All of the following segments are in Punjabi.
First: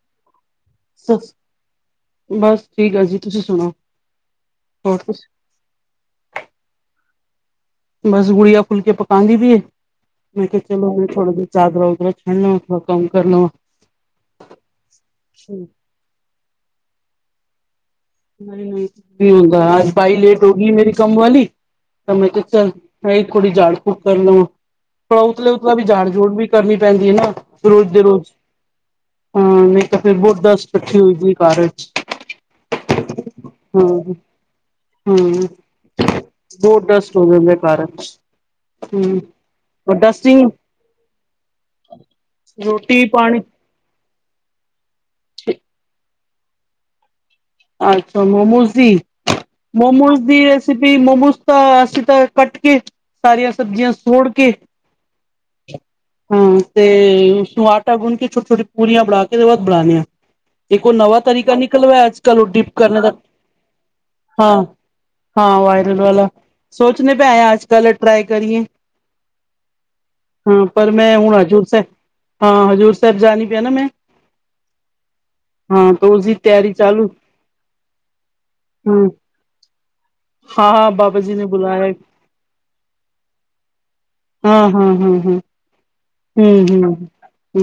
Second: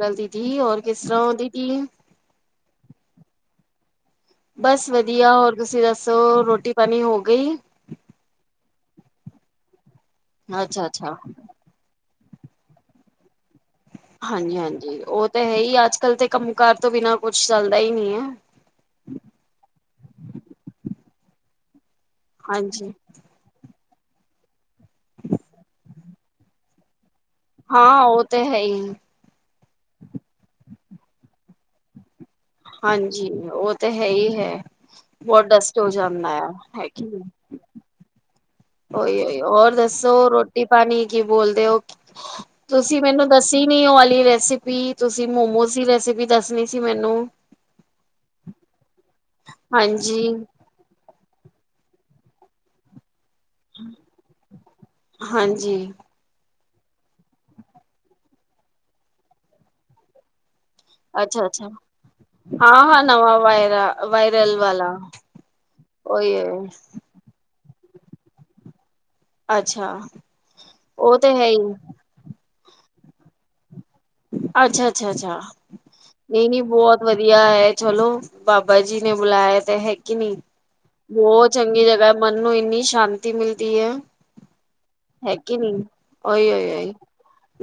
ਚਲਦੀ ਥੀ, ਔਰ ਕਿਸ ਸ ਤਰਾਂ ਹੋਂਦੀ ਥੀ? ਬਸ ਠੀਕ ਆ ਜੀ, ਤੁਸੀ ਸੁਣਾਓ? ਬਸ ਹੋਰ ਵਧੀਆ, ਹੋਰ ਤੁਸੀ ਦੱਸੋ ਰੋਟੀ ਪਾਣੀ ਹੋ ਗਈ? ਬਸ ਗੁੜੀਆ ਫੁੱਲਕੇ ਪਕਾਂਦੀ ਪੀ ਏ, ਮੈਂ ਕੈ ਅੱਛਾ ਚਲੋ ਹੁਣ ਅੱਛਾ ਥੋੜੀ ਦੇਰ ਚਾਦਰੋਂ ਕੋ ਛੰਡਣਾ, ਥੋੜਾ ਕੰਮ ਕਰਨਾ। ਹਾਂਜੀ ਹਾਂਜੀ, ਓ ਤੇ ਹੈ ਈ। ਅੱਜ-ਕੱਲ ਤੇ ਕੰਮ ਕਾਰ ਤੋਂ ਬਿਨਾਂ ਕੁਛ ਚੱਲਦਾ ਈ ਨੀ ਐ। ਨੀ ਹੋਂਦਾ। ਅੱਜ ਬਾਈ ਲੇਟ ਹੋਗੀ ਮੇਰੀ ਕੰਮ ਵਾਲੀ ਤਾਂ ਮੈਂ ਕੇਆ ਚਲ ਹਾਂਜੀ ਥੋੜੀ ਝਾੜ ਫੂਕ ਕਰ ਲਵਾਂ। ਥੋੜਾ ਉਤਲੇ-ਉਤਲਾ ਵੀ ਝਾੜ ਝੂੜ ਵੀ ਕਰਨੀ ਪੈਂਦੀ ਏ ਨਾ ਰੋਜ ਹਾਂ ਦੇ ਉਹ ਰੋਜ। ਤੇ ਹੈ ਹੀ ਹਾਂ, ਨਈ ਤੇ ਫੇਰ ਬੌਤ ਡਸਟ ਕੱਠੀ ਹੋਈ ਦੀ ਏ ਘਰ ਇੱਚ। ਹਾਂਜੀ, ਓ ਤੇ ਹੈ ਹੀ ਹੈ। ਬੋਤ ਹਾਂ ਡਸਟ ਹੋ ਜਾਂਦਾ ਯਾ, ਬਹੁਤ ਹੈ ਕੇ ਡਸਟ ਨੀ। ਹੋ ਘਰ ਏਚ ਓਈ ਓਈਯੋ। ਹੋਰ ਦੱਸੋ ਰੋਟੀ ਪਾਣੀ ਕੀ ਬੋਲਦੇ ਓ। ਤੁਸੀ ਰੋਟੀ ਮੈਨੂੰ ਪਾਣੀ ਦੱਸ ਨੀ ਨੀ ਓ ਵਾਲੀ ਰੈਸਿਪੀ। ਤੁਸੀ ਮੋਮੋਸ ਦੀ ਰੈਸਿਪੀ ਦੱਸਨੀ ਸੀ ਮੈਨੂੰ। ਅੱਛਾ ਮੋਮੋਜ਼ ਦੀ, ਮੋਮੋਜ਼ ਹਾਂਜੀ ਦੀ ਰੈਸਪ ਸਪੀ, ਮੋਮੋਸ ਤਾਂ ਅਸੀ ਤਾਂ ਕੱਟ ਕੇ, ਸਾਰੀਆਂ ਸਬਜ਼ੀਆਂ ਸੋੜ ਕੇ ਹਾਂਜੀ। ਹਾਂ। ਤੇ ਇਸਨੂੰ ਆਟਾ ਗੁਨ ਕੇ, ਛੋਟੀ-ਛੋਟੀ ਪੂਰੀਆਂ ਬਣਾ ਕੇ ਦੇ ਬਾਦ ਬਣਾਂਨੇ ਆਂ। ਏਕ ਓ ਨਵਾਂ ਅੱਛਾ ਤਰੀਕਾ ਅੱਛਾ ਨਿਕਲਵਾ ਅੱਜ ਕੱਲ, ਓ ਡਿਪ ਹਾਂ ਕਰਨ ਹਾਂ ਦਾ, ਨਵਾਂ ਵਾਇਰਾ ਵਾਇਰਲ ਹਾਂ। ਵਾਲਾ ਹਾਂ, ਵਾਇਰਲ ਵਾਲਾ। ਉਹੀ ਹੈ ਸੋਚਣੇ ਪਏ ਆਂ ਐ ਅੱਜ ਕੱਲ ਟਰਾਈ ਕਰੀਏ। ਅੱਛਾ। ਹਾਂ ਪਰ ਮੈਂ ਉਹ ਤੇ ਹੁਣ ਹੈ ਹੀ ਹਜੂਰ ਸੈਬ, ਹਾਂ ਹਜੂਰ ਸੈਬ ਜਾਨੀ ਪਈ ਆ ਨਾ ਮੈਂ। ਅੱਛਾ ਅੱਛਾ ਅੱਛਾ। ਹਾਂ ਤਾਂ ਉਸਦੀ ਨਈ ਨਈ ਤਿਆਰੀ ਬੋਤ ਚਾਲੂ ਵਧੀਆ ਐ। ਚਲੋ, ਬਾਬਾ ਜੀ ਹੂੰ ਨੇ ਬੁਲਾਏਆ ਤੇ ਹੈ ਕਿ ਨੀ। ਹਾਂ ਹਾਂ ਬਾਬਾ ਜੀ ਨੇ ਬੋ ਚੰਗੀ ਬੁਲਾਇਆ ਜਗਾ ਐ। ਮਨ ਨੂੰ ਇੰਨੀ ਸ਼ਾਂਤੀ ਮਿਲਦੀ ਐ। ਹਾਂ ਹਾਂ ਹਾਂ ਹਾਂ ਹੈ ਕਿ ਓਈ ਹੂੰ ਓਈ ਓਈ, ਹੂੰ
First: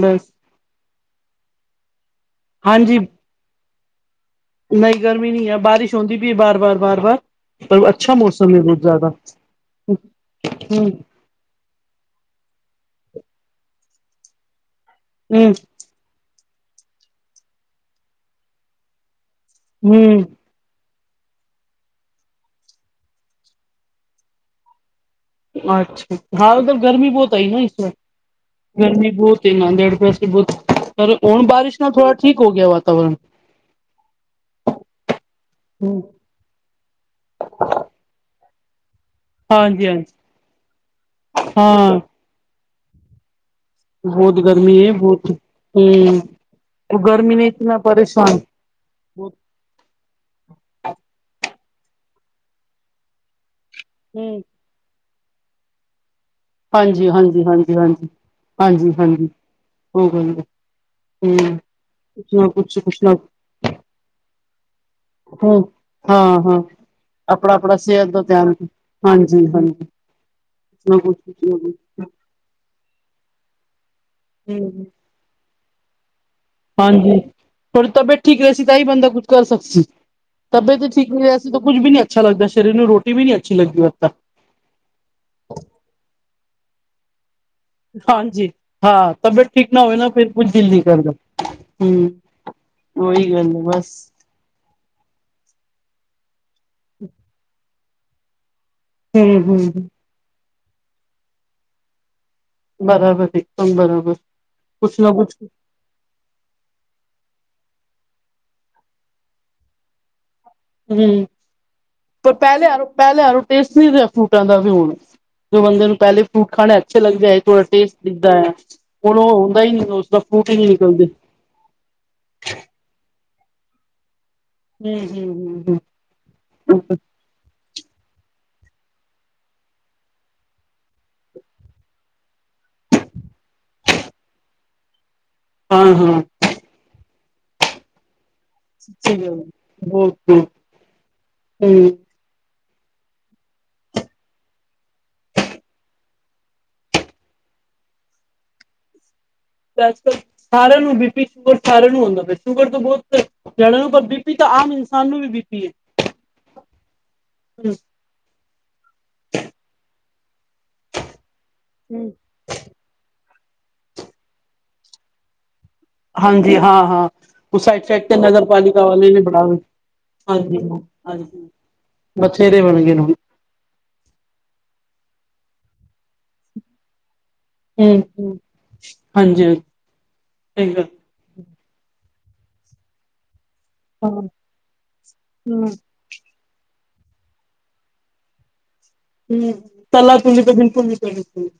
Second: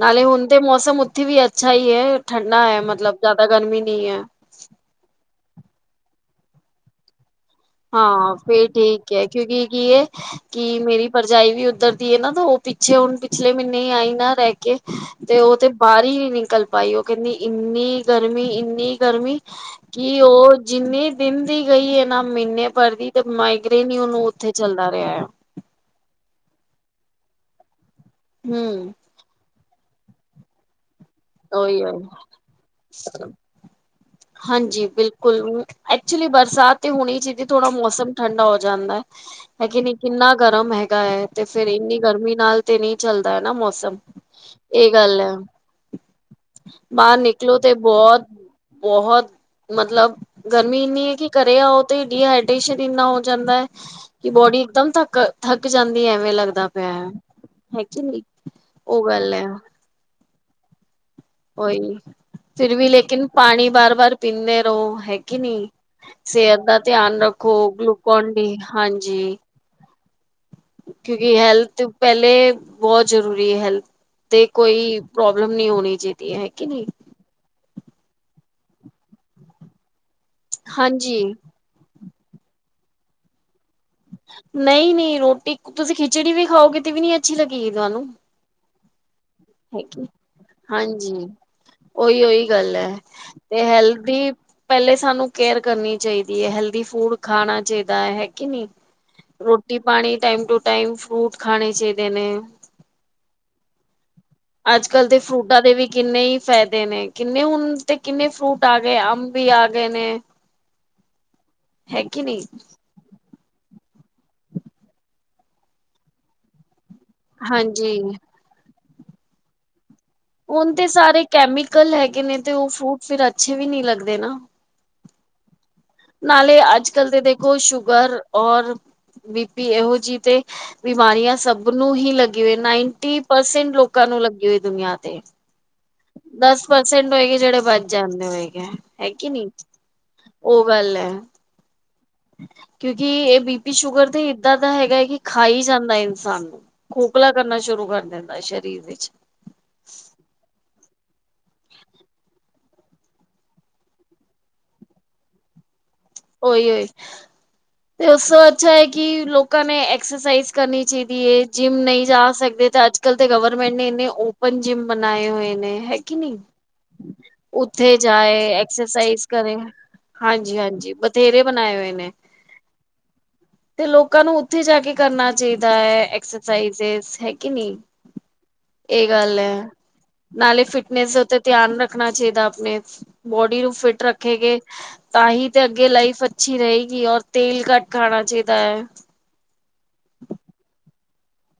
ਨਾਲੇ ਹੁਨ ਤੇ ਮੌਸਮ ਉਥੇ ਵੀ ਅੱਛਾ ਈ ਏ। ਠੰਡਾ ਐ, ਮਤਲਬ ਜਾਦਾ ਗਰਮੀ ਨੀ ਐ। ਨਈ ਗਰਮੀ ਨੀ ਐ। ਬਾਰਿਸ਼ ਹੁੰਂਦੀ ਪੀ ਏ ਬਾਰ ਬਾਰ ਬਾਰ ਬਾਰ। ਹਾਂ। ਫੇਰ ਠੀਕ ਏ। ਕਿਉਂਕਿ ਕੀ ਏ, ਕਿ ਮੇਰੀ ਭਰਜਾਈ ਵੀ ਓਧਰ ਦੀ ਏ ਨਾ ਤਾਂ ਓ ਪਿੱਛੇ ਹੁਨ, ਪਿਛਲੇ ਮੀਨੇ ਈ ਆਈ ਨਾ ਰੈ ਕੇ, ਤੇ ਓ ਤੇ ਬਾਰ ਈ ਨੀ ਨਿਕਲ ਪਾਈ। ਓ ਕੈਂਦੀ ਇੰਨੀ ਗਰਮੀ, ਇੰਨੀ ਗਰਮੀ। ਕਿ ਓ ਜਿੰਨੀ ਦਿਨ ਦੀ ਗਈ ਏ ਨਾ। ਮੀਨੇ ਭਰ ਵੀ ਤੇ ਮਾਈਗਰੇੇਨ ਈ ਓਨੂੰ ਓਥੇ ਚੱਲਦਾ ਰੇਆ ਐ। ਅੱਛਾ। ਹਾਂ, ਓਦਰ ਗਰਮੀ ਬੋਤ ਆਈ ਨਾ ਇਸ ਵਾਰ। ਹਮ ਗਰਮੀ ਬੋਤ ਤੇ ਨਾਂਦੇੜ ਪੇ ਸੀ ਬੋਤ, ਪਰ ਹੁਣ ਬਾਰਿਸ਼ ਉਹੀ ਹੈ ਨਾਲ ਥੋੜਾ ਠੀਕ ਹੋ ਗਆ ਵਾਤਾਵਰਨ। ਹਾਂਜੀ। ਬਿਲਕੁਲ, ਐਕਚੁਲੀ ਬਰਸਾਤ ਤੇ ਹੋਣੀ ਚੀਦੀ, ਥੋੜਾ ਮੌਸਮ ਠੰਡਾ ਹੋ ਜਾਂਦਾ ਐ। ਹੈ ਕੀ ਹਾਂਜੀ ਨਈਂ ਹਾਂਜੀ ਕਿੰਨਾ ਗਰਮ ਹੈਗਾ ਐ ਤੇ ਫਿਰ ਇੰਨੀ ਹਾਂ ਗਰਮੀ ਨਾਲ ਤੇ ਨਈਂ ਚੱਲਦਾ ਐ ਨਾ ਮੌਸਮ, ਏ ਗੱਲ ਐ। ਹੂੰ, ਗਰਮੀ ਨੇ ਇਤਨਾ ਪਰੇਸ਼ਾਨ ਬੋਹਤ। ਮਤਲਬ ਗਰਮੀ ਇੰਨੀ ਐ ਕਿ ਘਰੇ ਆਓ ਤੇ ਡੀਹਾਈਡ੍ਰੇਸ਼ਨ ਇੰਨਾ ਹੋ ਜਾਂਦਾ ਐ। ਕਿ ਹਮ ਬੋਡੀ ਇਕਦਮ ਥੱਕ, ਥੱਕ ਜਾਂਦੀ ਐ ਐਵੇਂ ਲੱਗ ਹਾਂਜੀ ਹਾਂਜੀ ਹਾਂਜੀ ਹਾਂਜੀ, ਉਹ ਹਾਂਜੀ-ਹਾਂਜੀ, ਗੱਲ ਹੈ [unintelligible] ਹੂੰ, ਕੁਛ ਉਹੀ ਨਾ ਫਿਰ ਕੁੱਛ, ਵੀ ਕੁਛ ਨਾ ਲੇਕਿਨ ਪਾਣੀ ਬਾਰ-ਬਾਰ ਪੀਂਦੇ ਰੋ, ਹੈ ਕਿ ਹਮ ਨਈਂ, ਹਾਂ ਹਾਂ ਸੇੲਤ ਦਾ ਧਿਆਨ ਆਪਣਾ ਰੱਖੋ, ਆਪਣਾ ਸਿਹਤ ਦਾ ਗੁਲੂਕੋਨ ਧਿਆਨ ਡੀ, ਹਾਂਜੀ। ਹਾਂਜੀ ਕੁਛ ਨਾ [inaudible] ਕੁਛ ਕੁਛ ਕਿਉਂਕਿ ਨਾ ਕੁਛ ਹੈਲਥ ਪੈਲੇ ਬੋਹਤ ਜ਼ਰੂਰੀ ਐ ਹੈਲਥ, ਤੇ ਹਮ ਕੋਈ ਪ੍ਰੋਬਲਮ ਨਈਂ ਹੋਣੀ ਚਾਈਦੀ ਹੈ ਕਿ ਨਹੀਂ ਹਾਂਜੀ, ਤੁਆਡੀ ਤਬੀਅਤ ਠੀਕ ਰਏ ਸੀ ਤਾਂ ਈ ਬੰਦਾ ਕੁੱਛ ਕਰ ਸਕ ਸੀ, ਤਬੀਅਤ ਠੀਕ ਹਾਂਜੀ ਨਈਂ ਰੈ ਸੀ ਤੋ ਕੁੱਝ ਬੀ ਨੀ ਅੱਛਾ ਲੱਗਦਾ ਸ਼ਰੀਰ ਨੂੰ ਰੋਟੀ ਵੀ ਨੀ ਅੱਛੀ ਲੱਗਦੀ ਫਿਰ ਤਾ। ਨਈਂ-ਨਈਂ ਰੋਟੀ ਕੁ ਤੁਸੀਂ ਖਿਚੜੀ ਵੀ ਖਾਓਗੇ ਤੇ ਵੀ ਨੀ ਅੱਛੀ ਲੱਗੇਗੀ ਤੁਆਨੂੰ। ਹਾਂਜੀ ਹਾਂ ਤਬੀਅਤ ਠੀਕ ਨਾ ਹੋਵੇ ਨਾ ਫਿਰ ਕੁਛ ਦਿਲ ਨੀ ਕਰਦਾ। ਹਮ ਓਈ-ਓਈ ਗੱਲ ਐ ਉਹੀ ਗੱਲ ਹੈ ਤੇ ਬਸ ਹੈਲਦੀ ਪੈਲੇ ਸਾਨੂੰ ਕੇਅਰ ਕਰਨੀ ਚਾਈਦੀ ਐ ਹੈਲਦੀ ਫੂਡ ਖਾਣਾ ਚਾਈਦਾ ਐ, ਹੈ ਕਿ ਨਈਂ? ਹਮ ਰੋਟੀ ਹਮ ਪਾਣੀ ਟਾਈਮ ਟੂ ਟਾਈਮ, ਫਰੂਟ ਖਾਣੇ ਚਾਈਦੇ ਨੇ। ਬਰਾਬਰ, ਏਕਦਮ ਬਰਾਬਰ। ਅੱਜ ਕੁਛ ਕੱਲ ਨਾ ਦੇ ਕੁਛ ਫਰੂਟਾਂ ਦੇ ਵੀ ਕਿੰਨੇ ਈ ਫੈਦ ਦੇ ਨੇ, ਕਿੰਨੇ ਹੁਨ ਤੇ ਕਿੰਨੇ ਫਰੂਟ ਆ ਗਏ, ਅੰਬ ਵੀ ਆ ਗਏ ਨੇ। ਹੂੰ, ਹੈ ਕਿ ਪਰ ਨਹੀਂ ਪੈਲੇ ਆਰੋ ਪੈਲੇ ਆਲੋ ਟੇਸਟ ਨੀ ਰਿਆ ਫਰੂਟਾਂ ਦਾ ਵੀ ਹੁਣ, ਜੋ ਬੰਦੇ ਨੂੰ ਪੈਲੇ ਫਰੂਟ ਖਾਣੇ ਅ ਅੱਛੇ ਲੱਗਦੇ ਐ ਥੋੜਾ ਟੇਸਟ ਹਾਂਜੀ। ਦਿਖਦਾ ਐ ਆ ਹੁਣ ਓ ਹੁੰਦਾ ਈ ਨਈਂ ਨੋਂ ਹੁਨ ਤੇ ਸਾਰੇ ਕੈਮੀਕਲ ਹੈਗੇ ਨੇ ਤੇ ਓ ਫਰੂਟ ਫਿਰ ਅੱਛੇ ਵੀ ਨੀ ਲੱਗਦੇ ਨਾਂ। ਹੂੰ-ਹੂੰ-ਹੂੰ-ਹੂੰ। ਨਾਲੇ ਅੱਜਕੱਲ ਤੇ ਦੇਖੋ ਸ਼ੂਗਰ ਔਰ ਬੀਪੀ, ਏਹੋ ਜੀ ਤੇ ਬਿਮਾਰੀਆਂ ਸਬ ਨੂੰ ਹੀ ਲੱਗੀ ਹੋਈ ਏ ਨਾਈਨਟੀ ਪਰਸੈਂਟ ਲੋਕਾਂ ਨੂੰ ਲੱਗੀ ਹੋਈ ਦੁਨੀਆਂ ਤੇ। ਹਾਂ-ਹਾਂ। ਦਸ ਪਰਸੈਂਟ ਹੋਏਂਗੇ ਜੇੜੇ ਬਚ ਜਾਂਦੇ ਹੋਏਗੇ, ਹੈ ਸੱਚੀ ਕੀ ਗੱਲ ਨਈਂ, ਬਹੁਤ ਬਹੁਤ ਓ ਗੱਲ ਐ। ਹੂੰ। ਕਿਉਂਕਿ ਏ ਬੀਪੀ ਸ਼ੂਗਰ ਤੇ ਏਦਾਂ ਦਾ ਹੈਗਾ ਐ ਕਿ ਖਾ ਈ ਜਾਂਦਾ ਇਨਸਾਨ ਨੂੰ। ਖੋਖਲਾ ਕਰਨਾ ਸ਼ੁਰੂ ਕਰ ਦਿੰਦਾ ਏ, ਸ਼ਰੀਰ ਵਿੱਚ। ਅੱਜ ਕੱਲ ਸਾਰੇਆਂ ਨੂੰ ਬੀ ਪੀ ਸ਼ੂਗਰ ਸਾਰੇਆਂ ਨੂੰ ਔਂਦਾ ਪਿਆ ਸ਼ੂਗਰ ਤੋਂ ਬੋਤ ਜਾਣੇਆਂ ਨੂੰ ਪਰ ਬੀਪੀ ਤਾਂ ਆਮ ਇਨਸਾਨ ਨੂੰ ਵੀ ਬੀਪੀ ਐ। ਓਈ-ਓਈ ਤੇ ਓਸ ਤੋਂ ਅੱਛਾ ਐ ਕਿ ਲੋਕਾਂ ਨੇ ਐਕਸਰਸਾਈਜ਼ ਕਰਨੀ ਚਾਈਦੀ ਏ। ਜਿੰਮ ਨਈਂ ਹੂੰ ਜਾ ਸਕਦੇ ਤੇ ਅੱਜ ਕਲ ਤੇ ਗਵਰਮੈਂਟ ਨੇ ਇੰਨੇ ਓਪਨ ਜਿੰਮ ਬਣਾਏ ਹੋਏ ਨੇ ਹੈ ਕਿ ਨਈਂ, ਹਾਂਜੀ ਹਾਂ ਹਾਂ ਉਹ ਸਾਈਡ ਓਥੇ ਸਾਈਡ ਤੇ ਜਾ ਨਗਰ ਆਏ ਪਾਲਿਕਾ ਵਾਲੇ ਨੇ ਐਕਸਰਸਾਈਜ਼ ਬਣਾ ਕਰੇ ਆਏ, ਹਾਂਜੀ ਹਾਂਜੀ-ਹਾਂਜੀ। ਬਥੇਰੇ ਹਾਂਜੀ ਬਣਾਏ ਹੋਏ ਨੇ। ਬਥੇਰੇ ਬਣ ਗਏ ਨੇ ਤੇ ਲੋਕਾਂ ਨੂੰ ਓਥੇ ਜਾ ਕੇ ਕਰਨਾ ਚਾਈਦਾ ਐ ਐਕਸਰਸਾਈਜ਼ ਹੈ ਕਿ ਨਈਂ, ਹੁਣ ਹੂੰ ਏ ਗੱਲ ਹਾਂਜੀ ਐ ਨਾਲੇ ਫਿਟਨਸ ਓਥੇ ਧਿਆਨ ਰੱਖਣਾ ਚਾਈਦੈ ਆਪਣੇ, ਬੋਡੀ ਨੂੰ ਫਿਟ ਰੱਖੇ ਗੇ, ਤਾਂ ਹੀ ਤੇ ਅੱਗੇ ਲਾਈਫ ਅੱਛੀ ਰਹੇਗੀ, ਔਰ ਤੇਲ ਘੱਟ ਖਾਣਾ ਚਾਹੀਦਾ ਹੈ। ਹਮ, ਤਲਾ ਤਲੀ ਤੇ ਬਿਲਕੁਲ ਨਹੀਂ ਕਰਨੀ ਚਾਹੀਦੀ।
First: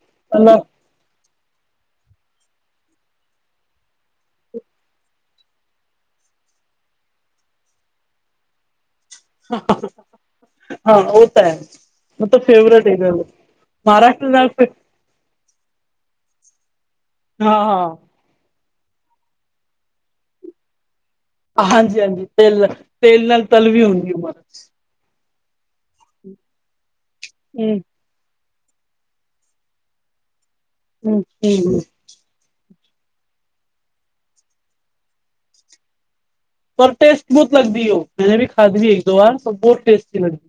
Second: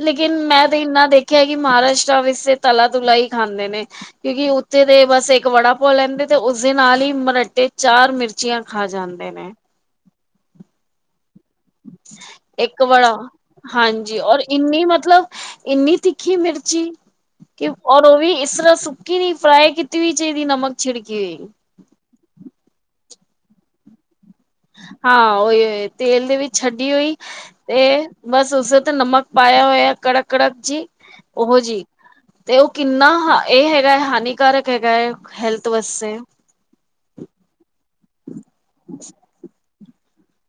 ਲੇਕਿਨ ਮੈਂ ਤਾਂ ਇੰਨਾ ਦੇਖਿਆ ਹੈ, ਕਿ ਮਹਾਰਾਸ਼ਟਰਾ ਵਿੱਚ ਤੇ ਤਲਾ-ਤੁਲਾ ਹੀ ਖਾਂਦੇ ਨੇ। ਕਿਉਂਕਿ ਉੱਥੇ ਦੇ ਬਸ ਇੱਕ ਵੜਾ ਪੋ ਲੈਂਦੇ ਤੇ ਉਸਦੇ ਨਾਲ ਹੀ ਮਰਟਟੇ ਚਾਰ ਮਿਰਚੀਆਂ ਖਾ ਜਾਂਦੇ ਨੇ। ਹਾਂ ਉਹ ਤਾਂ ਹੈ। ਇੱਕ ਵੜਾ, ਹਾਂਜੀ ਔਰ ਨਾਲ ਫਿਰ- ਇੰਨੀ ਮਤਲਬ ਇੰਨੀ ਤਿੱਖੀ ਮਿਰਚੀ, ਹਾਂ ਕਿ ਹਾਂ ਔਰ ਉਹ ਵੀ ਇਸ ਤਰ੍ਹਾਂ ਸੁੱਕ ਕਿ ਨੀ ਫਰਾਈ ਕੀਤੀ ਵੀ ਚਾਹੀਦੀ ਨਮਕ ਛਿੜਕੀ ਏ। ਹਾਂਜੀ-ਹਾਂਜੀ, ਤੇਲ-ਤੇਲ ਨਾਲ ਤਲ ਵੀ ਹੁੰਦੀ ਉ ਮਰਚ। ਹਾਂ ਓਓ ਏ ਤੇਲ ਦੇ ਵਿੱਚ ਛੱਡੀ ਹੋਈ ਤੇ ਬਸ ਉਸੇ ਤੇ ਨਮਕ ਪਾਇਆ ਹੋਇਆ ਕੜਕ-ਕੜਕ ਜੀ ਹੂੰ ਉਹ ਹੂੰ ਜਿ ਤੇ ਉਹ ਕਿੰਨਾ ਹ ਇਹ ਹੈਗਾ ਹੈ, ਹਾਨੀਕਾਰਕ ਹੈਗਾ ਹੈ ਹੈਲਥ ਵਾਸਤੇ। ਪਰ ਟੇਸਟ ਬਹੁਤ ਲੱਗਦੀ ਉਹ ਮੈਂ ਵੀ ਖਾਦੀ ਦੀ ਹੈ ਇੱਕ ਵਾਰ, ਬਹੁਤ ਟੇਸਟੀ ਲੱਗਦੀ।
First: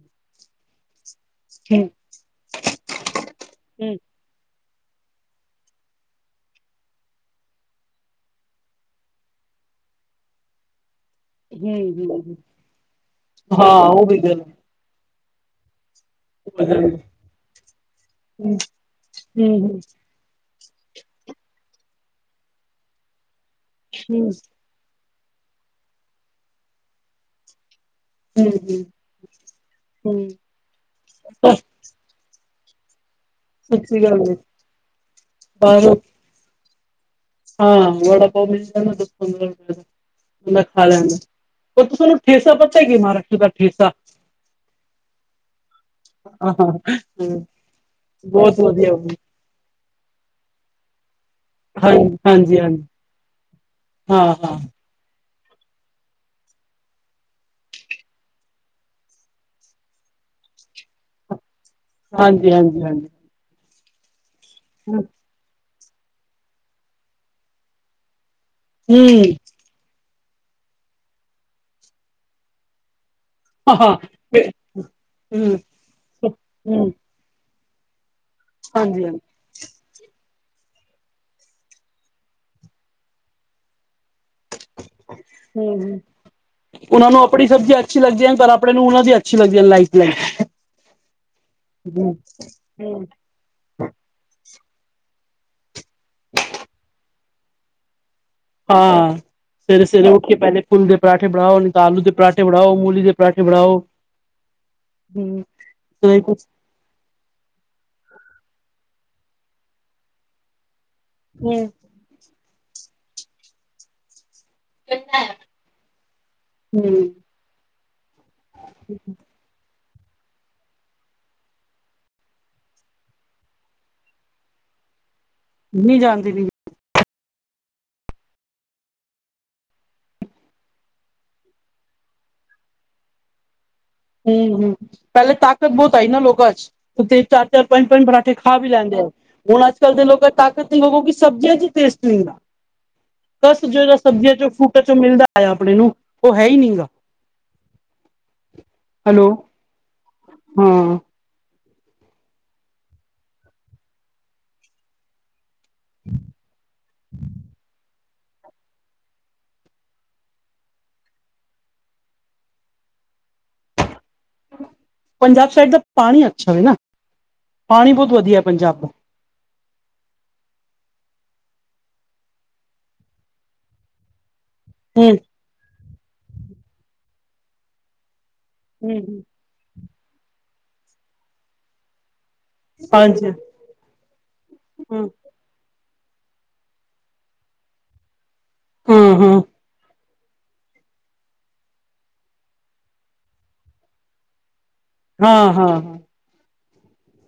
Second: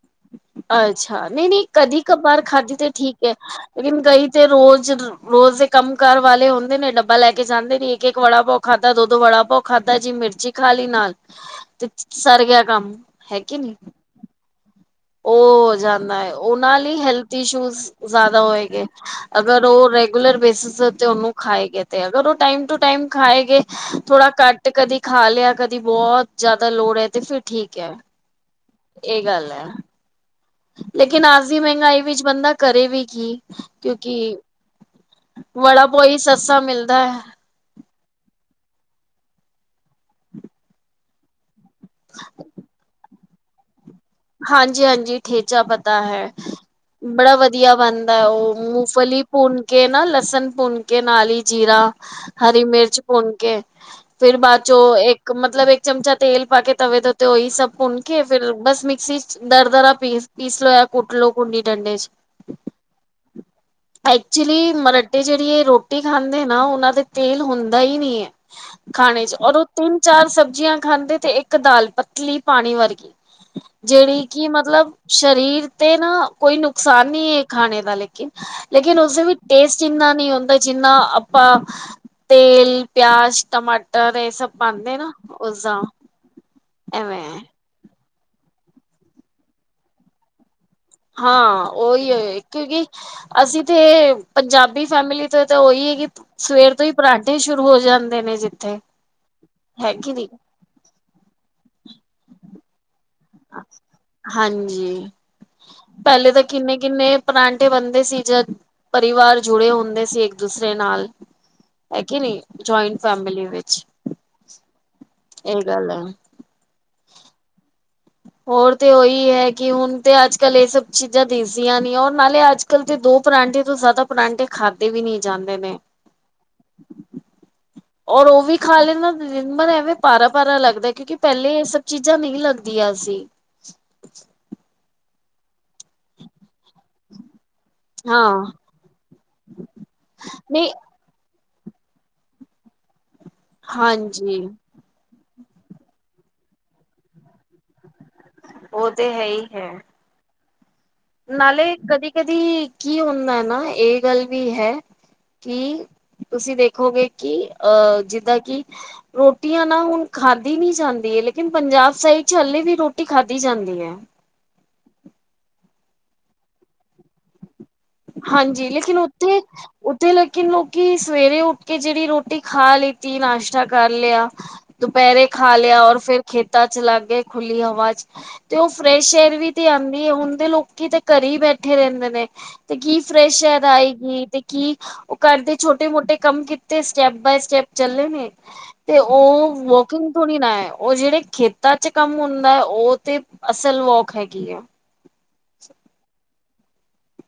ਅੱਛਾ ਨਹੀਂ ਨਹੀਂ ਹੂੰ ਕਦੀ ਕਬਾਰ ਖਾਦੀ ਤੇ ਠੀਕ ਹੈ, ਲੇਕਿਨ ਕਈ ਤੇ ਰੋਜ਼ ਰੋਜ਼ ਦੇ ਕੰਮ ਕਾਰ ਵਾਲੇ ਹੁੰਦੇ ਨੇ, ਡੱਬਾ ਲੈ ਕੇ ਜਾਂਦੇ ਨੇ। ਇੱਕ-ਇੱਕ ਵੜਾ ਪਾਓ ਖਾਦਾ, ਦੋ ਦੋ ਵੜਾ ਪਾਓ ਖਾਦਾ ਜੀ ਮਿਰਚੀ ਖਾਲੀ ਨਾਲ, ਹੂੰ ਤੇ ਹੂੰ ਸਰ ਗਿਆ ਕੰਮ। ਹੈ ਕੇ ਹਾਂ ਨੀ। ਉਹ ਵੀ ਗ [unintelligible] ਉਹ ਹੋ ਜਾਂਦਾ ਹੈ ਉਹਨਾਂ ਗੱਲ ਲਈ ਹੈਲਥ ਇਸ਼ੂਜ਼ ਜ਼ਿਆਦਾ ਹੂੰ ਹੋਏਗੇ, ਹੂੰ ਅਗਰ ਹੂੰ ਉਹ ਰੇਰ ਗੁਲਰ ਬੇਸਿਸ ਉਤੇ ਉਹਨੂੰ ਖਾਏ ਗੇ ਤੇ। ਅਗਰ ਉਹ ਟਾਈਮ ਟੂ ਟਾਈਮ ਖਾਏਗੇ, ਥੋੜਾ ਕੱਟ ਤੇ ਕਦੀ ਖਾ ਲਿਆ, ਕਦੀ ਬੋਹੋਤ ਜਿਆਦਾ ਲੋੜ ਹੈ ਤੇ ਫਿਰ ਠੀਕ ਹੈ। [unintelligible] ਏ ਗੱਲ ਹੈ। ਹਮ। ਲੇਕਿਨ ਅਜਦੀ ਮਹਿੰਗਾਈ ਵਿੱਚ ਬੰਦਾ ਕਰੇ ਵੀ ਕੀ। ਸੱਚੀ ਕਿਉਂਕਿ ਗੱਲ ਏ ਵੜਾ ਬਾਹਰੋਂ ਪਾਓ ਈ ਸਸਤਾ ਮਿਲਦਾ ਹੈ। ਹਾਂ ਵੜਾ ਪਾਓ ਮਿਲ ਜਾਂਦਾ ਦਸ ਪੰਦਰਾਂ ਰੁਪਏ ਦਾ। ਮੈਂ ਖਾ ਲੈਂਦਾ ਏ। ਪਰ ਤੁਸਾਨੂੰ ਠੇਸਾ ਪਤਾ ਹੈ ਕਿ ਮਹਾਰਾਸ਼ਟਰ ਦਾ ਠੇਸਾ? ਹਾਂਜੀ-ਹਾਂਜੀ ਠੇਚਾ ਪਤਾ ਹੈ। ਹਾਂ ਬੜਾ ਵਧੀਆ ਬਣਦਾ ਉਹ ਬਹੁਤ ਵਧੀਆ ਉਹ। ਮੂੰਫਲੀ ਪੁਨਕੇ ਨਾ ਲਸਣ ਪੁਨ ਕੇ ਨਾਲੀ ਜੀਰਾ, ਹਾਂ ਹਾਂਜੀ ਹਰੀ ਹਾਂਜੀ ਮਿਰਚ ਭੁੰਨ ਕੇ, ਹਾਂ ਫਿਰ ਹਾਂ ਬਾਅਦ ਚੋਂ ਇੱਕ ਕ ਮਤਲਬ ਇੱਕ ਚਮਚਾ ਤੇਲ ਪਾ ਕੇ ਤਵੇ ਦੇ ਉਤੇ ਉਹਹੀ ਸਭ ਭੁੰਣ ਕੇ, ਫਿਰ ਬਸ ਮਿਕ ਸੀ ਚ ਦਰਦਰਾ ਪੀ-ਪੀਸ ਲੋ ਏ ਕੁੱਟ ਲੋ ਕੁੰਡੀ ਠੰਡੇ ਚ। ਹਾਂਜੀ ਹਾਂਜੀ ਹਾਂਜੀ ਐਕਚੁਲੀ ਹੂੰ ਮਰਡੀ ਜਿਹੜੀ ਹੈ ਰੋਟੀ ਖਾਂਦੇ ਨਾ, ਉਹਨਾਂ ਦਾ ਤੇਲ ਹੁੰਦਾ ਹੀ ਨੀ ਹੈ। ਖਾਣੇ ਚ ਔਰ ਉਹ ਤਿੰਨ ਚਾਰ ਸਬਜ਼ੀਆਂ ਖਾਂਦੇ ਤੇ, ਇੱਕ ਦਾਲ ਪਤਲੀ ਪਾਣੀ ਵਰਗੀ। ਹਾਂ ਜਿਹੜੀ ਕਿ ਹੂੰ ਮਤਲਬ ਹੂੰ ਸ਼ਰੀਰ ਤੇ ਨਾ ਕੋਈ ਨੁਕਸਾਨ ਨੀ ਏ ਖਾਣੇ ਦਾ ਲੇਕਿਨ। ਲੇਕਿਨ ਹਾਂਜੀ ਹਾਂਜੀ ਉਸਦੇ ਵੀ ਟੇਸਟ ਇੰਨਾ ਨੀ ਹੁੰਦਾ ਜਿੰਨਾ ਆਪਾਂ ਤੇਲ ਪਿਆਜ ਟਮਾਟਰ ਏ ਸਭ ਪਾਂਦੇ ਨਾ ਹੂੰ ਉਸਦਾ ਹੂੰ ਉਹਨਾਂ ਐਵੇਂ ਨੂੰ ਏ। ਆਪਣੀ ਸਬਜ਼ੀਆਂ ਅੱਛੀ ਲੱਗਦੀ ਹੈ ਪਰ ਆਪਣੇ ਨੂੰ ਉਹਨਾਂ ਦੀ ਅੱਛੀ ਲੱਗਦੀ ਏ ਲਾਈਫ ਲਾਈ। ਹਾਂ ਉਹੀ ਹੇ ਕਿਉਂਕਿ ਅਸੀਂ ਤੇ ਪੰਜਾਬੀ ਫੈਮਿਲੀ ਤੇ ਤਾਂ ਉਹੀ ਸਵੇਰ ਤੋਂ ਈ ਪਰਾਂਠੇ ਸ਼ੁਰੂ ਹੋ ਜਾਂਦੇ ਨੇ ਜੀ। ਹਾਂ, ਸਵੇਰੇ-ਸਵੇਰੇ ਉੱਠ ਕੇ ਪਹਿਲੇ ਫੁੱਲਦੇ ਪਰਾਂਠੇ ਬਣਾਓ, ਨੀ ਤਾਂ ਆਲੂ ਦੇ ਪਰਾਂਠੇ ਬਣਾਓ, ਮੂਲੀ ਦੇ ਪਰਾਂਠੇ ਬਣਾਓ ਹਾਂਜੀ, ਹੂੰ ਸਹੀ ਪਹਿਲੇ ਤੇ ਕੁਛ ਕਿੰਨੇ-ਕਿੰਨੇ ਪਰਾਂਠੇ ਬਣਦੇ ਸੀ ਜਦ ਪਰਿਵਾਰ ਜੁੜੇ ਹੁੰਦੇ ਸੀ ਇੱਕ-ਦੂਸਰੇ ਨਾਲ। ਹੂੰ ਐ ਕੇ ਨਈ, ਜੁਆਇੰਟ ਫੈਮਲੀ ਵਿੱਚ। ਇਹ ਗੱਲ ਹੈ। [inaudible] ਹੋਰ 'ਤੇ ਉਈ ਹੈ ਕਿ ਹੁਣ 'ਤੇ ਅੱਜ-ਕੱਲ ਇਹ ਸਭ ਚੀਜ਼ਾਂ ਦਿਸਦੀਆਂ ਨੀ ਔਰ ਨਾਲੇ ਅੱਜ-ਕੱਲ੍ਹ 'ਤੇ ਦੋ ਪਰਾਂਠੇ ਤੋਂ ਜ਼ਿਆਦਾ ਪਰਾਂਠੇ ਖਾਧੇ ਵੀ ਨੀ ਜਾਂਦੇ ਨੇ। ਨੀ ਜਾਂਦੀ ਨੀ। ਔਰ ਉਹ ਵੀ ਖਾ ਲੈ ਨਾ ਮਨ ਐਵੇਂ, ਪਾਰਾ-ਪਾਰਾ ਲੱਗਦਾ ਕਿਉਂਕਿ ਪਹਿਲੇ ਏ ਸ ਚੀਜ਼ਾਂ, ਨਈ ਲੱਗਦੀਆਂ ਸੀ। ਹੂੰ-ਹੂੰ ਪਹਿਲੇ ਤਾਕਤ ਬੋਤ ਆਈ ਨਾ ਲੋਕਾਂ 'ਚ ਉਤੀ ਚਾਰ, ਪੰਜ-ਪੰਜ ਪਰਾਂਠੇ ਹਾਂ ਖਾ ਵੀ ਲੈਂਦੇ ਐ, ਹੁਣ ਅੱਜ-ਕੱਲ੍ਹ ਦੇ ਲੋਕ ਨਹੀਂ ਤਾਕਤ ਇਨ ਲੋਗੋਂ ਕਿ ਸਬਜ਼ੀਆਂ 'ਚ ਈ ਦਿਸ ਤਸ ਜੇੜਾ ਸਬਜ਼ੀਆਂ ਹਾਂਜੀ ਚੋਂ, ਫਰੂਟਾਂ ਚੋਂ, ਮਿਲਦਾ ਆ ਆਪਣੇ ਨੂੰ ਉਹ ਹੈ ਈ ਨੀ ਗਾ। ਉਹ 'ਤੇ ਹੈ ਹੈਲੋ ਈ ਹੈ। ਹਾਂ। ਨਾਲੇ ਕਦੀ-ਕਦੀ ਕੀ ਹੁੰਦਾ ਨਾ ਇਹ ਗੱਲ ਵੀ ਹੈ। ਕਿ, ਤੁਸੀਂ ਦੇਖੋਗੇ ਕਿ ਅਹ ਜਿੱਦਾਂ ਕਿ ਰੋਟੀਆਂ ਨਾ, ਹੁਣ ਖਾਧੀ ਨੀ ਜਾਂਦੀ ਏ ਲੇਕਿਨ ਪੰਜਾਬ ਸਾਈਡ 'ਚ ਹਲੇੇ ਵੀ ਰੋਟੀ ਖਾਧੀ ਜਾਂਦੀ ਐ। ਪੰਜਾਬ ਸਾਈਡ ਦਾ ਪਾਣੀ ਅੱਛਾ ਵੇ ਨਾ। ਪਾਣੀ ਬਹੁਤ ਵਧੀਆ ਹਾਂਜੀ, ਪੰਜਾਬ ਦਾ ਲੇਕਿਨ ਉੱਥੇ ਉੱਥੇ, ਲੇਕਿਨ ਲੋਕੀ ਸਵੇਰੇ ਉੱਠ ਕੇ ਜਿਹੜੀ ਰੋਟੀ ਖਾ ਲਿੱਤੀ, ਨਾਸ਼ਤਾ ਕਰ ਲਿਆ ਹੂੰ ਦੁਪੈਰੇ ਖਾ ਲਿਆ ਔਰ ਫੇਰ ਖੇਤਾਂ 'ਚ ਲਾਗੇ ਖੁੱਲੀ ਹਵਾ 'ਚ ਤੇ ਉਹ ਫਰੈਸ਼ ਹੂੰ ਏਅਰ ਵੀ 'ਤੇ ਆਂਦੀ ਏ ਹੁਣ ਦੇ ਲੋਕੀ 'ਤੇ ਘਰ ਈ ਬੈਠੇ ਰਹਿੰਦੇ ਨੇ। ਤੇ ਕੀ ਹਾਂਜੀ ਫਰੈਸ਼ ਏਅਰ ਆਏਗੀ, ਤੇ ਕੀ ਘਰ ਦੇ ਛੋਟੇ-ਮੋਟੇ ਕੰਮ ਕੀਤੇ, ਸਟੈਪ ਬਾਏ ਸਟੈਪ ਚੱਲੇ ਨੇ, ਤੇ ਹਾਂ ਹਾਂ ਉਹ ਵਾ ਕੰ ਥੋੜੀ ਨਾ ਐ, ਉਹ ਜਿਹੜੇ ਖੇਤਾਂ 'ਚ ਕੰਮ ਹੁੰਦਾ ਐ, ਉਹ ਤੇ ਅਸਲ ਵੋਕ ਹੈਗੀ ਐ। ਹਾਂ-ਹਾਂ,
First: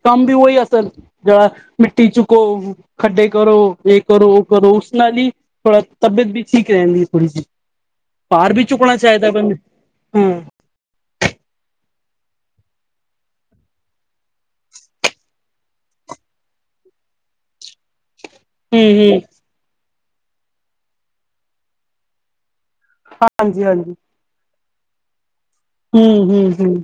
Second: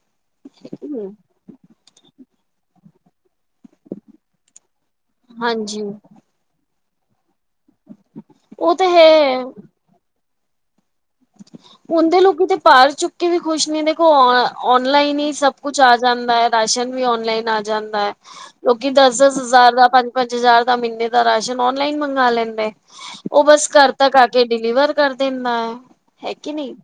ਕੰਮ ਵੀ ਉਈ ਅਸਲ ਹੂੰ। ਜਹੜਾ ਮਿੱਟੀ ਚੁੱਕੋ, ਖੱਡੇ ਕਰੋ, ਇਹ ਕਰੋ, ਉਹ ਕਰੋ, ਉਸ ਨਾਲ ਈ ਥੋੜਾ ਹਾਂਜੀ ਤਬੀਅਤ ਵੀ ਠੀਕ ਰਹਿੰਦੀ ਏ ਥੋੜੀ ਸੀ, ਭਾਰ ਵੀ ਉਹ ਤਾਂ ਚੁੱਕਣਾ ਹੈ ਚਾਈਦਾ ਬੰ, ਹੂੰ। [inaudible] ਹੁਦੇ ਲੋਕੀ ਤੇ ਪਾਰ ਚੁੱਕ ਕੇ ਵੀ ਖੁਸ਼ ਨੀ ਦੇਖੋ, ਔ ਔਨਲਾਈਨ ਈ ਸਭ ਕੁਛ ਆ ਜਾਂਦਾ ਐ। ਰਾਸ਼ਨ ਵੀ ਔਨਲਾਈਨ ਆ ਜਾਂਦਾ ਐ। ਹੂੰ ਲੋਕੀ ਹੂੰ ਦਸ-ਦਸ ਹਜ਼ਾਰ ਦਾ, ਪੰਜ-ਪੰਜ ਹਜ਼ਾਰ ਦਾ, ਮ੍ਹੀਨੇ ਦਾ ਰਾਸ਼ਨ ਓਨਲਾਈਨ ਮੰਗਵਾ ਲੈਂਦੇ। ਉਹ ਹਾਂਜੀ ਬਸ, ਹਾਂਜੀ ਘਰ ਤੱਕ ਆ ਕੇ ਡਿਲੀਵਰ ਕਰ ਦਿੰਦਾ ਐ। ਹੂੰ ਹੈ ਹੂੰ ਕਿ ਹੂੰ ਨਈ,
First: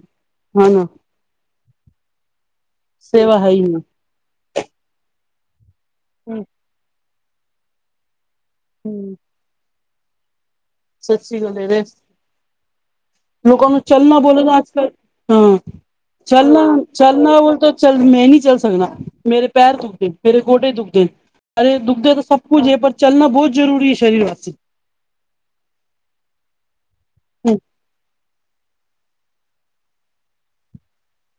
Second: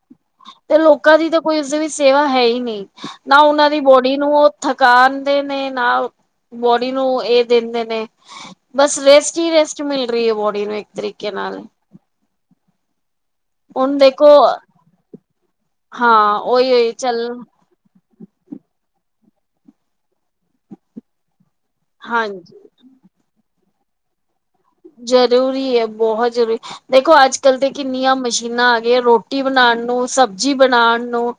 ਹਾਂ ਏ ਨਾ ਲੋ ਕਾਂ ਦੀ ਤਾਂ, ਕੋਈ ਇਸਦੇ ਵਿੱਚ ਸੇਵਾ ਹੈ ਈ ਨੀ ਸੇਵਾ ਨਾ ਹੈ ਹੀ ਉਹਨਾਂ ਦੀ ਬੋਡੀ ਨੂੰ ਉਹ ਥਕ ਕਾਦੇ ਨੇ ਨਾ ਹੂੰ ਬੋਡੀ ਨੂੰ ਇਹ ਦਿੰਦੇ ਨੇ, ਬਸ ਹੂੰ ਰੇਸ ਟੀ ਰੈਸਟ ਮਿਲ ਰੀ ਏ, ਬੋਡੀ ਨੂੰ ਇੱ ਸੱਚੀ ਗੱਲ ਏ ਵੇ, ਲੋਕਾਂ ਨੂੰ ਹੁਣ ਚੱਲਣਾ ਦੇਖੋ ਬੋਲਣਾ ਅੱਜ-ਕੱਲ ਹਾਂ, ਹਾਂ ਚੱਲਣਾ, ਉਹੀ ਉਹੀ ਚੱਲ ਚੱਲਣਾ ਬੋਲ ਤ ਚੱਲ, ਮੈਂ ਨੀ ਚੱਲ ਸਕਦਾ ਮੇਰੇ ਪੈਰ ਦੁਖਦੇ, ਮੇਰੇ ਗੋਡੇ ਦੁਖਦੇ। ਅਰੇ ਦੁਖਦੇ ਤਾਂ ਸਭ ਹਾਂਜੀ ਕੁਝ ਏ, ਪਰ ਚੱਲਣਾ ਬਹੁਤ ਜ਼ਰੂਰੀ ਏ ਸਰੀਰ ਵਾਸਤੇ। ਜ਼ਰੂਰੀ ਏ, ਬਹੁਤ ਜ਼ਰੂਰੀ, ਦੇਖੋ, ਅੱਜ-ਕੱਲ ਤੇ ਕਿੰਨੀਆਂ ਮਸ਼ੀਨਾਂ ਆ ਗਈਆਂ ਰੋ ਟੀ ਬਣਾਣ ਨੂੰ, ਸਬਜ਼ੀ ਬਣਾਣ ਨੂੰ,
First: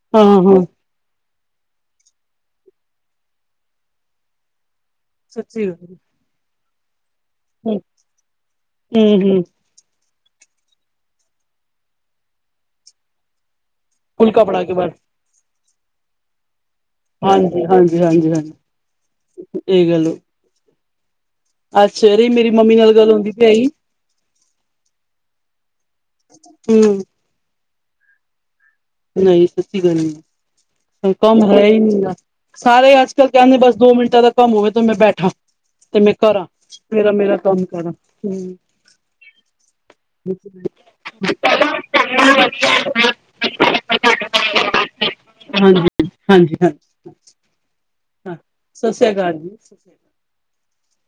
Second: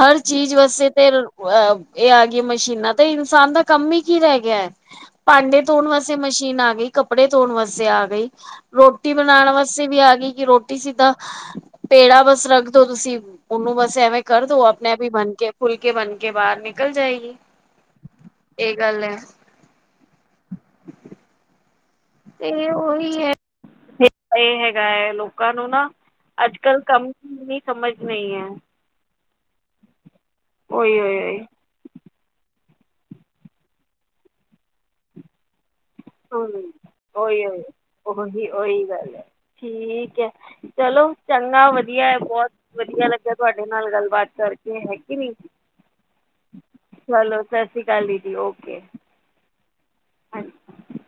ਹਰ ਹਾਂ ਚੀਜ਼ ਹਾਂ ਵੈਸ 'ਤੇ ਅਹ ਇਹ ਆ ਗੀ ਮਸ਼ੀਨਾਂ ਤੇਈ, ਇਨਸਾਨ ਦਾ ਕੰਮ ਈ ਕੀ ਰਹਿ ਗਿਆ, ਭਾਂਡੇ ਸੱਚੀ ਧੋਣ ਗੱਲ ਵਾਸਤੇ ਤੇ ਮਸ਼ੀਨ ਆ ਗਈ, ਕੱਪੜੇ ਧੋਣ ਵਾਸਤੇ ਆ ਗਈ, ਰੋਟੀ ਹੂੰ-ਹੂੰ ਬਣਾਣ ਵਾਸ ਤੇ ਵੀ ਆ ਗਈ, ਕਿ ਰੋਟੀ ਸਿੱਧਾ ਪੇੜਾ ਬਸ ਰੱਖਦੋ ਤੁਸੀਂ ਉਹਨੂੰ ਬਸ ਐਵੇਂ ਫੁਲਕਾ ਕਰ ਦੋ ਫੜਾ ਕੇ ਆਪਣੇ ਬਾਹਰ ਆਪ ਹੀ ਬਣ ਕੇ ਫੁਲਕੇ ਬਣ ਕੇ ਬਾਹਰ ਨੀ ਹਾਂਜੀ ਹਾਂਜੀ ਹਾਂਜੀ ਹਾਂਜੀ ਗੱਲ ਹੈ ਇਹ ਗੱਲ ਏ ਤੇ ਉਹੀ ਹੁੰਦੀ ਹੈ ਪਈ ਹੈਗੀ ਇਹ ਹੈਗਾ ਹੈ, ਲੋਕਾਂ ਨੂੰ ਨਾ ਅੱਜ ਕੱਲ ਹੂੰ ਕਮ ਦੀ ਸਮਝ ਨਹੀ ਹੈ ਨਹੀਂ ਸੱਚੀ ਗੱਲ ਏ, ਓਹੀ ਹੁਣ ਓਹੀ ਕੰਮ ਹੈ ਹੀ ਨਿਗਾ ਸਾਰੇ ਅੱਜ ਕੱਲ ਕਹਿੰਦੇ ਬਸ ਦੋ ਮਿੰਟਾਂ ਦਾ ਕੰਮ ਹੋਵੇ ਤੇ ਮੈਂ ਬੈਠਾ ਤੇ ਮੈਂ ਕਰਾਂ ਹਮ ਮੇਰਾ-ਮੇਰਾ ਓਹੀ ਹੀ ਕੰਮ ਕਰਾਂ ਹੂੰ ਉਓਹੀ ਉਓਹੀ ਗੱਲ ਹੈ ਠੀਕ ਹੈ ਹਾਂਜੀ, ਚਲੋ ਚੰਗਾ ਵਧੀਆ ਹੈ ਬਹੁਤ ਵਧੀਆ ਲੱਗਿਆ ਤੁਹਾਡੇ ਨਾਲ ਗੱਲਬਾਤ ਕਰਕੇ ਏ ਹੈ ਕੀ ਨੀ, ਹਾਂਜੀ, ਹਾਂਜੀ ਹਾਂ ਚਲੋ ਸਤ ਸ੍ਰੀ ਅਕਾਲ ਦੀਦੀ ਓਕੇ ਸਤਿ ਸ੍ਰੀ ਅਕਾਲ ਜੀ ਹਾਂਜੀ